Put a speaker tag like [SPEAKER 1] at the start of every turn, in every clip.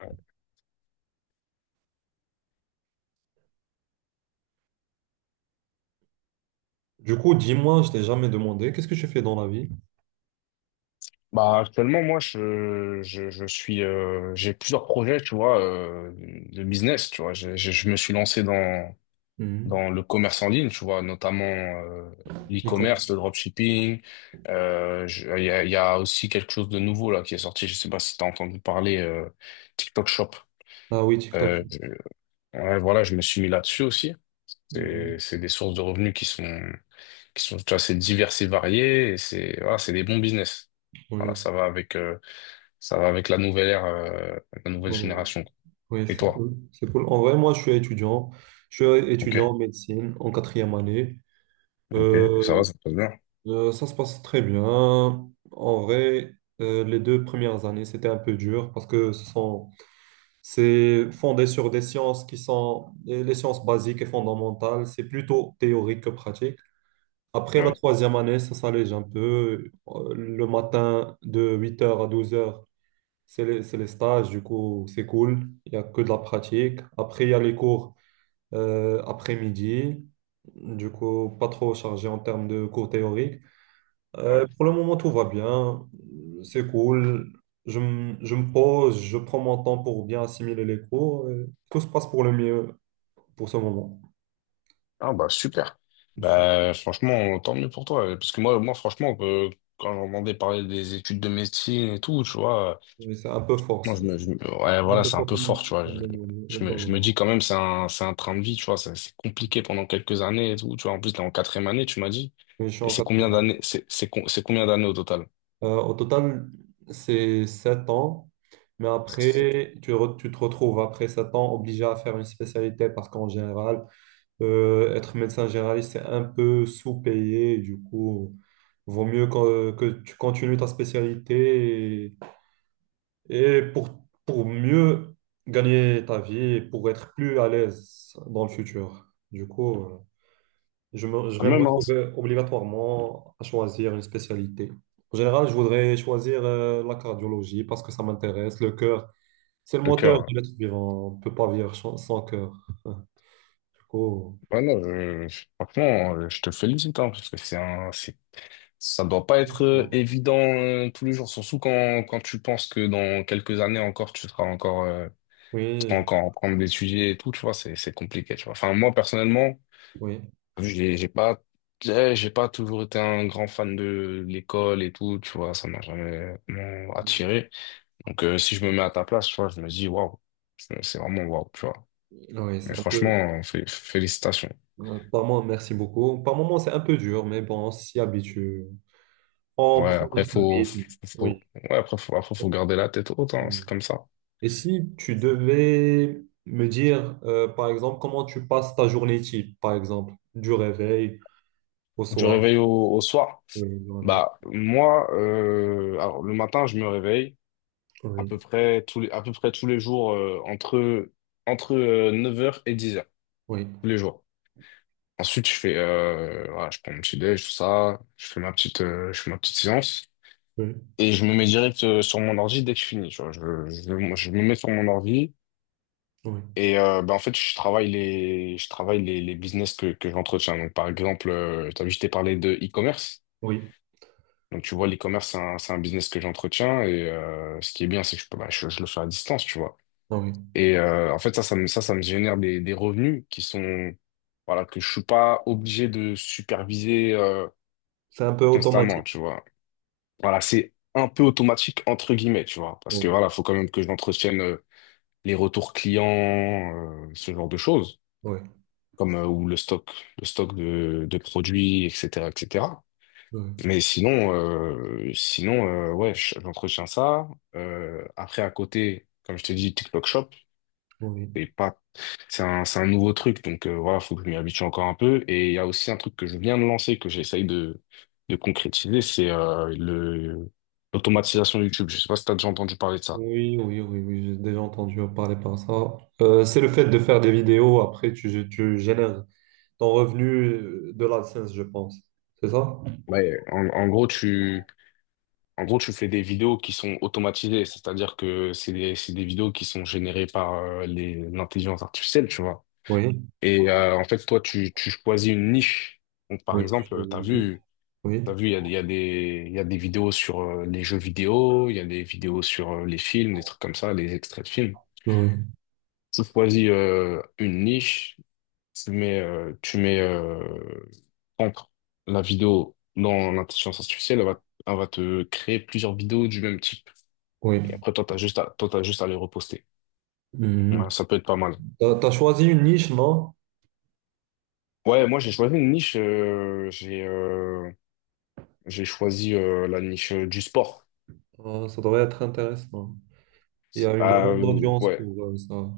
[SPEAKER 1] Ouais.
[SPEAKER 2] Du coup, dis-moi, je t'ai jamais demandé, qu'est-ce que tu fais dans la vie?
[SPEAKER 1] Actuellement, moi, j'ai plusieurs projets, tu vois, de business, tu vois. Je me suis lancé dans,
[SPEAKER 2] Mhm.
[SPEAKER 1] dans le commerce en ligne, tu vois, notamment
[SPEAKER 2] Et comment?
[SPEAKER 1] l'e-commerce, le dropshipping. Il y a aussi quelque chose de nouveau là qui est sorti. Je sais pas si tu as entendu parler TikTok Shop.
[SPEAKER 2] Ah oui, TikTok.
[SPEAKER 1] Euh, je- ouais, voilà, je me suis mis là-dessus aussi. C'est
[SPEAKER 2] Mhm.
[SPEAKER 1] c'est des sources de revenus qui sont tu vois, c'est diverses et variées. C'est voilà, c'est des bons business. Voilà,
[SPEAKER 2] Oui,
[SPEAKER 1] ça va avec la nouvelle ère, la nouvelle
[SPEAKER 2] technologie.
[SPEAKER 1] génération. Quoi.
[SPEAKER 2] Oui,
[SPEAKER 1] Et
[SPEAKER 2] c'est
[SPEAKER 1] toi?
[SPEAKER 2] cool. C'est cool. En vrai, moi, je suis étudiant. Je suis
[SPEAKER 1] Ok,
[SPEAKER 2] étudiant en médecine en quatrième année.
[SPEAKER 1] ok, ça
[SPEAKER 2] Euh,
[SPEAKER 1] va, ça se passe bien.
[SPEAKER 2] Ça se passe très bien. En vrai, les 2 premières années, c'était un peu dur parce que c'est fondé sur des sciences qui sont les sciences basiques et fondamentales. C'est plutôt théorique que pratique. Après la
[SPEAKER 1] Ouais,
[SPEAKER 2] troisième année, ça s'allège un peu. Le matin, de 8h à 12h, c'est les stages, du coup, c'est cool. Il n'y a que de la pratique. Après, il y a les cours après-midi. Du coup, pas trop chargé en termes de cours théoriques.
[SPEAKER 1] ouais.
[SPEAKER 2] Pour le moment, tout va bien. C'est cool. Je me pose, je prends mon temps pour bien assimiler les cours. Tout se passe pour le mieux pour ce moment.
[SPEAKER 1] Ah bah super.
[SPEAKER 2] Je suis-
[SPEAKER 1] Bah franchement, tant mieux pour toi. Parce que moi, moi franchement, quand j'entendais parler des études de médecine et tout, tu vois,
[SPEAKER 2] C'est un peu fort,
[SPEAKER 1] moi
[SPEAKER 2] ça.
[SPEAKER 1] je me- ouais,
[SPEAKER 2] C'est un
[SPEAKER 1] voilà,
[SPEAKER 2] peu
[SPEAKER 1] c'est un
[SPEAKER 2] fort
[SPEAKER 1] peu
[SPEAKER 2] comme,
[SPEAKER 1] fort, tu vois.
[SPEAKER 2] comme dans le- dans
[SPEAKER 1] Je me dis
[SPEAKER 2] le-
[SPEAKER 1] quand même, c'est un train de vie, tu vois. C'est compliqué pendant quelques années et tout, tu vois. En plus, t'es en quatrième année, tu m'as dit.
[SPEAKER 2] Oui, je suis
[SPEAKER 1] Et
[SPEAKER 2] en
[SPEAKER 1] c'est combien
[SPEAKER 2] quatrième.
[SPEAKER 1] d'années, c'est combien d'années au total?
[SPEAKER 2] Au total, c'est 7 ans. Mais
[SPEAKER 1] C'est sept ans.
[SPEAKER 2] après, tu te retrouves après 7 ans obligé à faire une spécialité parce qu'en général, être médecin généraliste, c'est un peu sous-payé. Du coup, vaut mieux que tu continues ta spécialité et pour mieux gagner ta vie et pour être plus à l'aise dans le futur. Du coup, je
[SPEAKER 1] Ah
[SPEAKER 2] vais me
[SPEAKER 1] même, hein,
[SPEAKER 2] retrouver obligatoirement à choisir une spécialité. En général, je voudrais choisir la cardiologie parce que ça m'intéresse. Le cœur, c'est le
[SPEAKER 1] le
[SPEAKER 2] moteur
[SPEAKER 1] cœur.
[SPEAKER 2] de l'être vivant. On ne peut pas vivre sans cœur. Du coup,
[SPEAKER 1] Voilà, je, Franchement, je te félicite, hein, parce que c'est un, c'est ça, doit pas être évident tous les jours, surtout quand tu penses que dans quelques années encore, tu seras encore, tu seras
[SPEAKER 2] oui,
[SPEAKER 1] encore en prendre des sujets et tout, tu vois, c'est compliqué, tu vois. Enfin, moi, personnellement,
[SPEAKER 2] oui.
[SPEAKER 1] j'ai, j'ai pas, j'ai pas toujours été un grand fan de l'école et tout, tu vois, ça m'a jamais vraiment attiré. Donc, si je me mets à ta place, tu vois, je me dis, waouh, c'est vraiment waouh, tu vois.
[SPEAKER 2] Oui,
[SPEAKER 1] Mais
[SPEAKER 2] c'est un
[SPEAKER 1] franchement,
[SPEAKER 2] peu.
[SPEAKER 1] félicitations.
[SPEAKER 2] Par moment, merci beaucoup. Par moment, c'est un peu dur, mais bon, on s'y habitue. On
[SPEAKER 1] Ouais,
[SPEAKER 2] prend
[SPEAKER 1] après,
[SPEAKER 2] notre rythme.
[SPEAKER 1] faut-
[SPEAKER 2] Oui.
[SPEAKER 1] faut garder la tête haute, hein,
[SPEAKER 2] Oui.
[SPEAKER 1] c'est comme ça.
[SPEAKER 2] Et si tu devais me dire, par exemple, comment tu passes ta journée type, par exemple, du réveil au
[SPEAKER 1] Du
[SPEAKER 2] soir.
[SPEAKER 1] réveil au, au soir.
[SPEAKER 2] Oui, du réveil au-
[SPEAKER 1] Bah, moi, alors, le matin, je me réveille
[SPEAKER 2] Oui,
[SPEAKER 1] à peu près tous les jours entre, entre neuf heures et dix heures
[SPEAKER 2] oui,
[SPEAKER 1] tous les jours. Ensuite, je fais, voilà, je prends mon petit déj, tout ça, je fais ma petite séance
[SPEAKER 2] oui,
[SPEAKER 1] et je me mets direct sur mon ordi dès que je finis. Tu vois. Moi, je me mets sur mon ordi
[SPEAKER 2] oui,
[SPEAKER 1] et bah, en fait, je travaille les business que j'entretiens. Donc, par exemple, tu as vu, je t'ai parlé de e-commerce.
[SPEAKER 2] oui,
[SPEAKER 1] Donc, tu vois, l'e-commerce, c'est un business que j'entretiens et ce qui est bien, c'est que je peux, bah, je le fais à distance, tu vois.
[SPEAKER 2] ah oui.
[SPEAKER 1] Et en fait, ça me génère des revenus qui sont, voilà, que je suis pas obligé de superviser
[SPEAKER 2] C'est un peu
[SPEAKER 1] constamment,
[SPEAKER 2] automatique.
[SPEAKER 1] tu vois. Voilà, c'est un peu automatique, entre guillemets, tu vois. Parce
[SPEAKER 2] Oui,
[SPEAKER 1] que voilà, faut quand même que j'entretienne les retours clients, ce genre de choses,
[SPEAKER 2] oui,
[SPEAKER 1] comme ou le stock de produits, etc., etc.
[SPEAKER 2] oui,
[SPEAKER 1] Mais sinon, ouais, j'entretiens ça. Après, à côté, comme je t'ai dit, TikTok Shop,
[SPEAKER 2] oui.
[SPEAKER 1] c'est pas, c'est un nouveau truc, donc voilà, faut que je m'y habitue encore un peu. Et il y a aussi un truc que je viens de lancer, que j'essaye de concrétiser, c'est le l'automatisation YouTube. Je sais pas si t'as déjà entendu parler de ça.
[SPEAKER 2] Oui, oui, oui, oui, j'ai déjà entendu parler par ça. C'est le fait de faire des vidéos, après tu génères ton revenu de l'AdSense, je pense. C'est ça?
[SPEAKER 1] Ouais, en gros, tu fais des vidéos qui sont automatisées, c'est-à-dire que c'est des vidéos qui sont générées par l'intelligence artificielle, tu vois.
[SPEAKER 2] Oui,
[SPEAKER 1] Et en fait, toi, tu choisis une niche. Donc, par
[SPEAKER 2] oui,
[SPEAKER 1] exemple,
[SPEAKER 2] oui, oui,
[SPEAKER 1] t'as
[SPEAKER 2] oui.
[SPEAKER 1] vu, il y a des vidéos sur les jeux vidéo, il y a des vidéos sur les films, des trucs comme ça, les extraits de films. Tu choisis une niche, tu mets entre la vidéo dans l'intelligence artificielle, elle va te créer plusieurs vidéos du même type. Et
[SPEAKER 2] Oui.
[SPEAKER 1] après, toi, t'as juste à les reposter. Ouais,
[SPEAKER 2] Mhm.
[SPEAKER 1] ça peut être pas mal.
[SPEAKER 2] T'as choisi une niche, non?
[SPEAKER 1] Ouais, moi, j'ai choisi une niche. J'ai choisi la niche du sport.
[SPEAKER 2] Ça devrait être intéressant. Il y a une
[SPEAKER 1] Ah
[SPEAKER 2] grande
[SPEAKER 1] euh,
[SPEAKER 2] audience
[SPEAKER 1] ouais.
[SPEAKER 2] pour ça,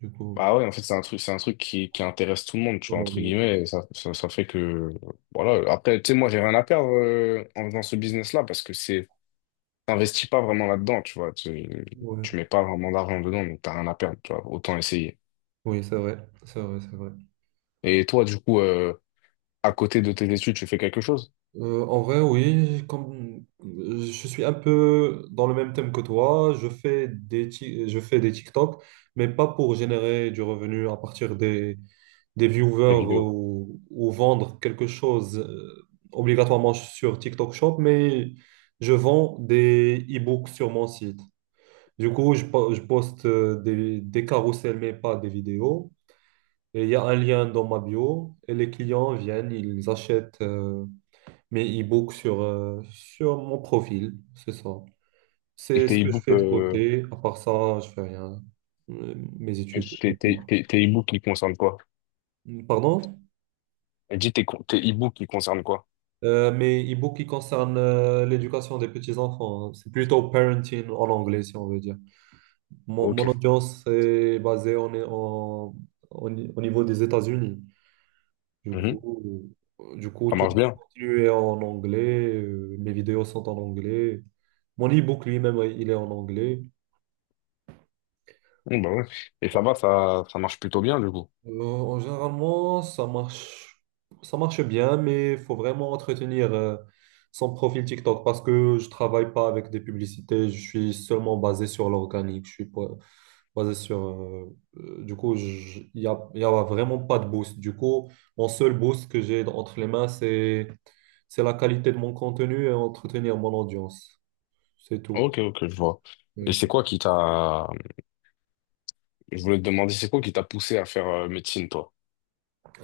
[SPEAKER 2] du coup.
[SPEAKER 1] Bah ouais, en fait, c'est un truc qui intéresse tout le monde, tu vois, entre
[SPEAKER 2] Demander.
[SPEAKER 1] guillemets. Et ça fait que, voilà. Après, tu sais, moi, j'ai rien à perdre en faisant ce business-là parce que c'est, t'investis pas vraiment là-dedans, tu vois.
[SPEAKER 2] Ouais.
[SPEAKER 1] Tu mets pas vraiment d'argent dedans, donc t'as rien à perdre, tu vois. Autant essayer.
[SPEAKER 2] Oui, c'est vrai, c'est vrai, c'est vrai.
[SPEAKER 1] Et toi, du coup, à côté de tes études, tu fais quelque chose,
[SPEAKER 2] En vrai, oui, comme je suis un peu dans le même thème que toi, je fais des TikTok, mais pas pour générer du revenu à partir des
[SPEAKER 1] des
[SPEAKER 2] viewers
[SPEAKER 1] vidéos.
[SPEAKER 2] ou vendre quelque chose obligatoirement sur TikTok Shop, mais je vends des e-books sur mon site. Du coup, je poste des carousels, mais pas des vidéos. Et il y a un lien dans ma bio. Et les clients viennent, ils achètent mes e-books sur mon profil. C'est ça.
[SPEAKER 1] Et
[SPEAKER 2] C'est ce
[SPEAKER 1] tes
[SPEAKER 2] que je
[SPEAKER 1] e-books,
[SPEAKER 2] fais de côté. À part ça, je fais rien. Mes études, uniquement.
[SPEAKER 1] tes e-books, ils concernent quoi?
[SPEAKER 2] Pardon?
[SPEAKER 1] Dis tes e-books, ils concernent quoi?
[SPEAKER 2] Mes e-books qui concernent l'éducation des petits-enfants, hein. C'est plutôt parenting en anglais, si on veut dire. Mon
[SPEAKER 1] Ok.
[SPEAKER 2] audience est basée en, en, au ni- au niveau des États-Unis. Du coup, du coup,
[SPEAKER 1] Ça
[SPEAKER 2] tout
[SPEAKER 1] marche bien.
[SPEAKER 2] continue est en anglais. Mes vidéos sont en anglais. Mon e-book lui-même, il est en anglais.
[SPEAKER 1] Mmh, bah ouais. Et ça va, ça marche plutôt bien, du coup.
[SPEAKER 2] En généralement, ça marche bien, mais il faut vraiment entretenir son profil TikTok parce que je travaille pas avec des publicités. Je suis seulement basé sur l'organique. Je suis pas- Basé sur. Du coup, y a vraiment pas de boost. Du coup, mon seul boost que j'ai entre les mains, c'est la qualité de mon contenu et entretenir mon audience. C'est tout.
[SPEAKER 1] Ok, je vois. Et
[SPEAKER 2] Oui.
[SPEAKER 1] c'est quoi qui t'a… Je voulais te demander, c'est quoi qui t'a poussé à faire médecine, toi?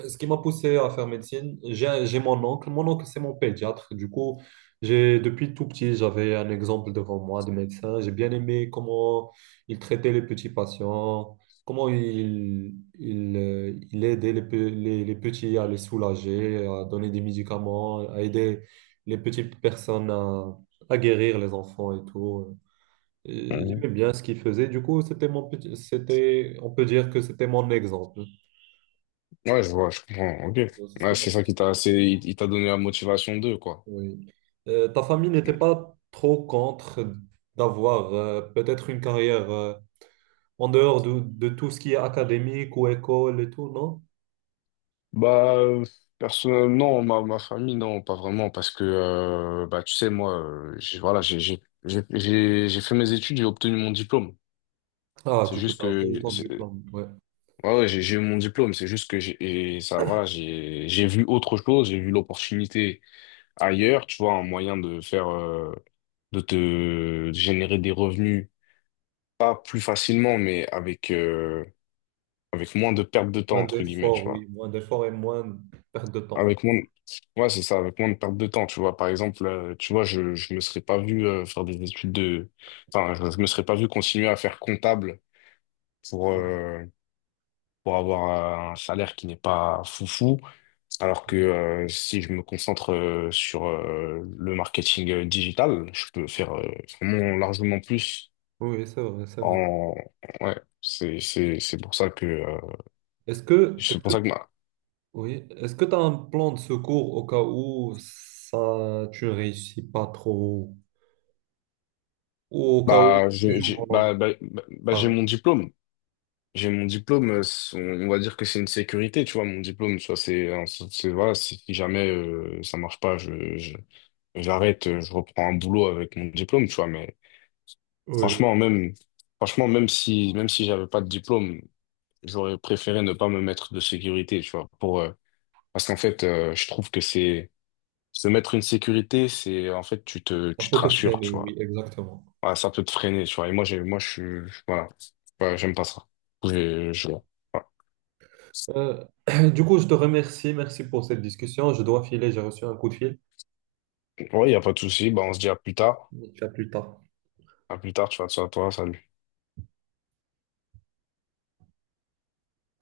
[SPEAKER 2] Ce qui m'a poussé à faire médecine, j'ai mon oncle. Mon oncle, c'est mon pédiatre. Du coup, j'ai depuis tout petit, j'avais un exemple devant moi de médecin. J'ai bien aimé comment il traitait les petits patients, comment il aidait les petits à les soulager, à donner des médicaments, à aider les petites personnes à guérir les enfants et tout. Et
[SPEAKER 1] Mmh.
[SPEAKER 2] j'aimais bien ce qu'il faisait. Du coup, c'était, on peut dire que c'était mon exemple.
[SPEAKER 1] Ouais, je vois, je comprends. Ok.
[SPEAKER 2] C'est ce qui
[SPEAKER 1] Ouais,
[SPEAKER 2] m'a
[SPEAKER 1] c'est ça qui t'a…
[SPEAKER 2] motivé.
[SPEAKER 1] C'est… Il t'a donné la motivation d'eux, quoi.
[SPEAKER 2] Oui. Ta famille n'était pas trop contre d'avoir peut-être une carrière en dehors de tout ce qui est académique ou école et tout, non?
[SPEAKER 1] Bah, personnellement, non, ma famille, non, pas vraiment, parce que, bah, tu sais, moi, j'ai, voilà, j'ai fait mes études, j'ai obtenu mon diplôme.
[SPEAKER 2] Ah,
[SPEAKER 1] C'est
[SPEAKER 2] du coup,
[SPEAKER 1] juste
[SPEAKER 2] t'as as obtenu
[SPEAKER 1] que,
[SPEAKER 2] ton
[SPEAKER 1] c'est-
[SPEAKER 2] diplôme. Ouais.
[SPEAKER 1] Ouais, j'ai eu mon diplôme, c'est juste que j'ai, et ça va, j'ai vu autre chose, j'ai vu l'opportunité ailleurs, tu vois, un moyen de faire, de te de générer des revenus, pas plus facilement, mais avec, avec moins de perte de temps,
[SPEAKER 2] Moins
[SPEAKER 1] entre guillemets, tu
[SPEAKER 2] d'efforts,
[SPEAKER 1] vois.
[SPEAKER 2] oui. Moins d'efforts et moins de perte de temps.
[SPEAKER 1] Avec moins, de- ouais, c'est ça, avec moins de perte de temps, tu vois. Par exemple, tu vois, je me serais pas vu, faire des études de, enfin, je me serais pas vu continuer à faire comptable pour,
[SPEAKER 2] Mm.
[SPEAKER 1] euh, pour avoir un salaire qui n'est pas foufou. Alors que si je me concentre sur le marketing digital, je peux faire vraiment largement plus
[SPEAKER 2] Oui, c'est vrai, c'est vrai.
[SPEAKER 1] en ouais, c'est pour ça que
[SPEAKER 2] Est-ce que
[SPEAKER 1] bah,
[SPEAKER 2] Oui. Est-ce que tu as un plan de secours au cas où ça, tu ne réussis pas trop ou au cas où
[SPEAKER 1] bah
[SPEAKER 2] du
[SPEAKER 1] je-
[SPEAKER 2] jour
[SPEAKER 1] j'ai
[SPEAKER 2] au lendemain,
[SPEAKER 1] bah, bah, bah, bah,
[SPEAKER 2] ça,
[SPEAKER 1] j'ai
[SPEAKER 2] va.
[SPEAKER 1] mon diplôme. J'ai mon diplôme, on va dire que c'est une sécurité, tu vois, mon diplôme, tu vois, c'est voilà, si si jamais ça marche pas, j'arrête, je reprends un boulot avec mon diplôme, tu vois, mais franchement,
[SPEAKER 2] Oui,
[SPEAKER 1] franchement, même si j'avais pas de diplôme, j'aurais préféré ne pas me mettre de sécurité, tu vois, pour, parce qu'en fait, je trouve que c'est, se mettre une sécurité, c'est, en fait,
[SPEAKER 2] ça
[SPEAKER 1] tu te
[SPEAKER 2] peut te
[SPEAKER 1] rassures,
[SPEAKER 2] freiner,
[SPEAKER 1] tu
[SPEAKER 2] oui,
[SPEAKER 1] vois.
[SPEAKER 2] exactement.
[SPEAKER 1] Voilà, ça peut te freiner, tu vois. Et moi, je suis, voilà, ouais, j'aime pas ça. Voilà.
[SPEAKER 2] Euh, du coup, je te remercie. Merci pour cette discussion. Je dois filer, j'ai reçu un coup de fil.
[SPEAKER 1] Ouais, y a pas de souci. Bah, on se dit à plus tard.
[SPEAKER 2] À plus tard.
[SPEAKER 1] À plus tard, tu vois, ça à toi, salut.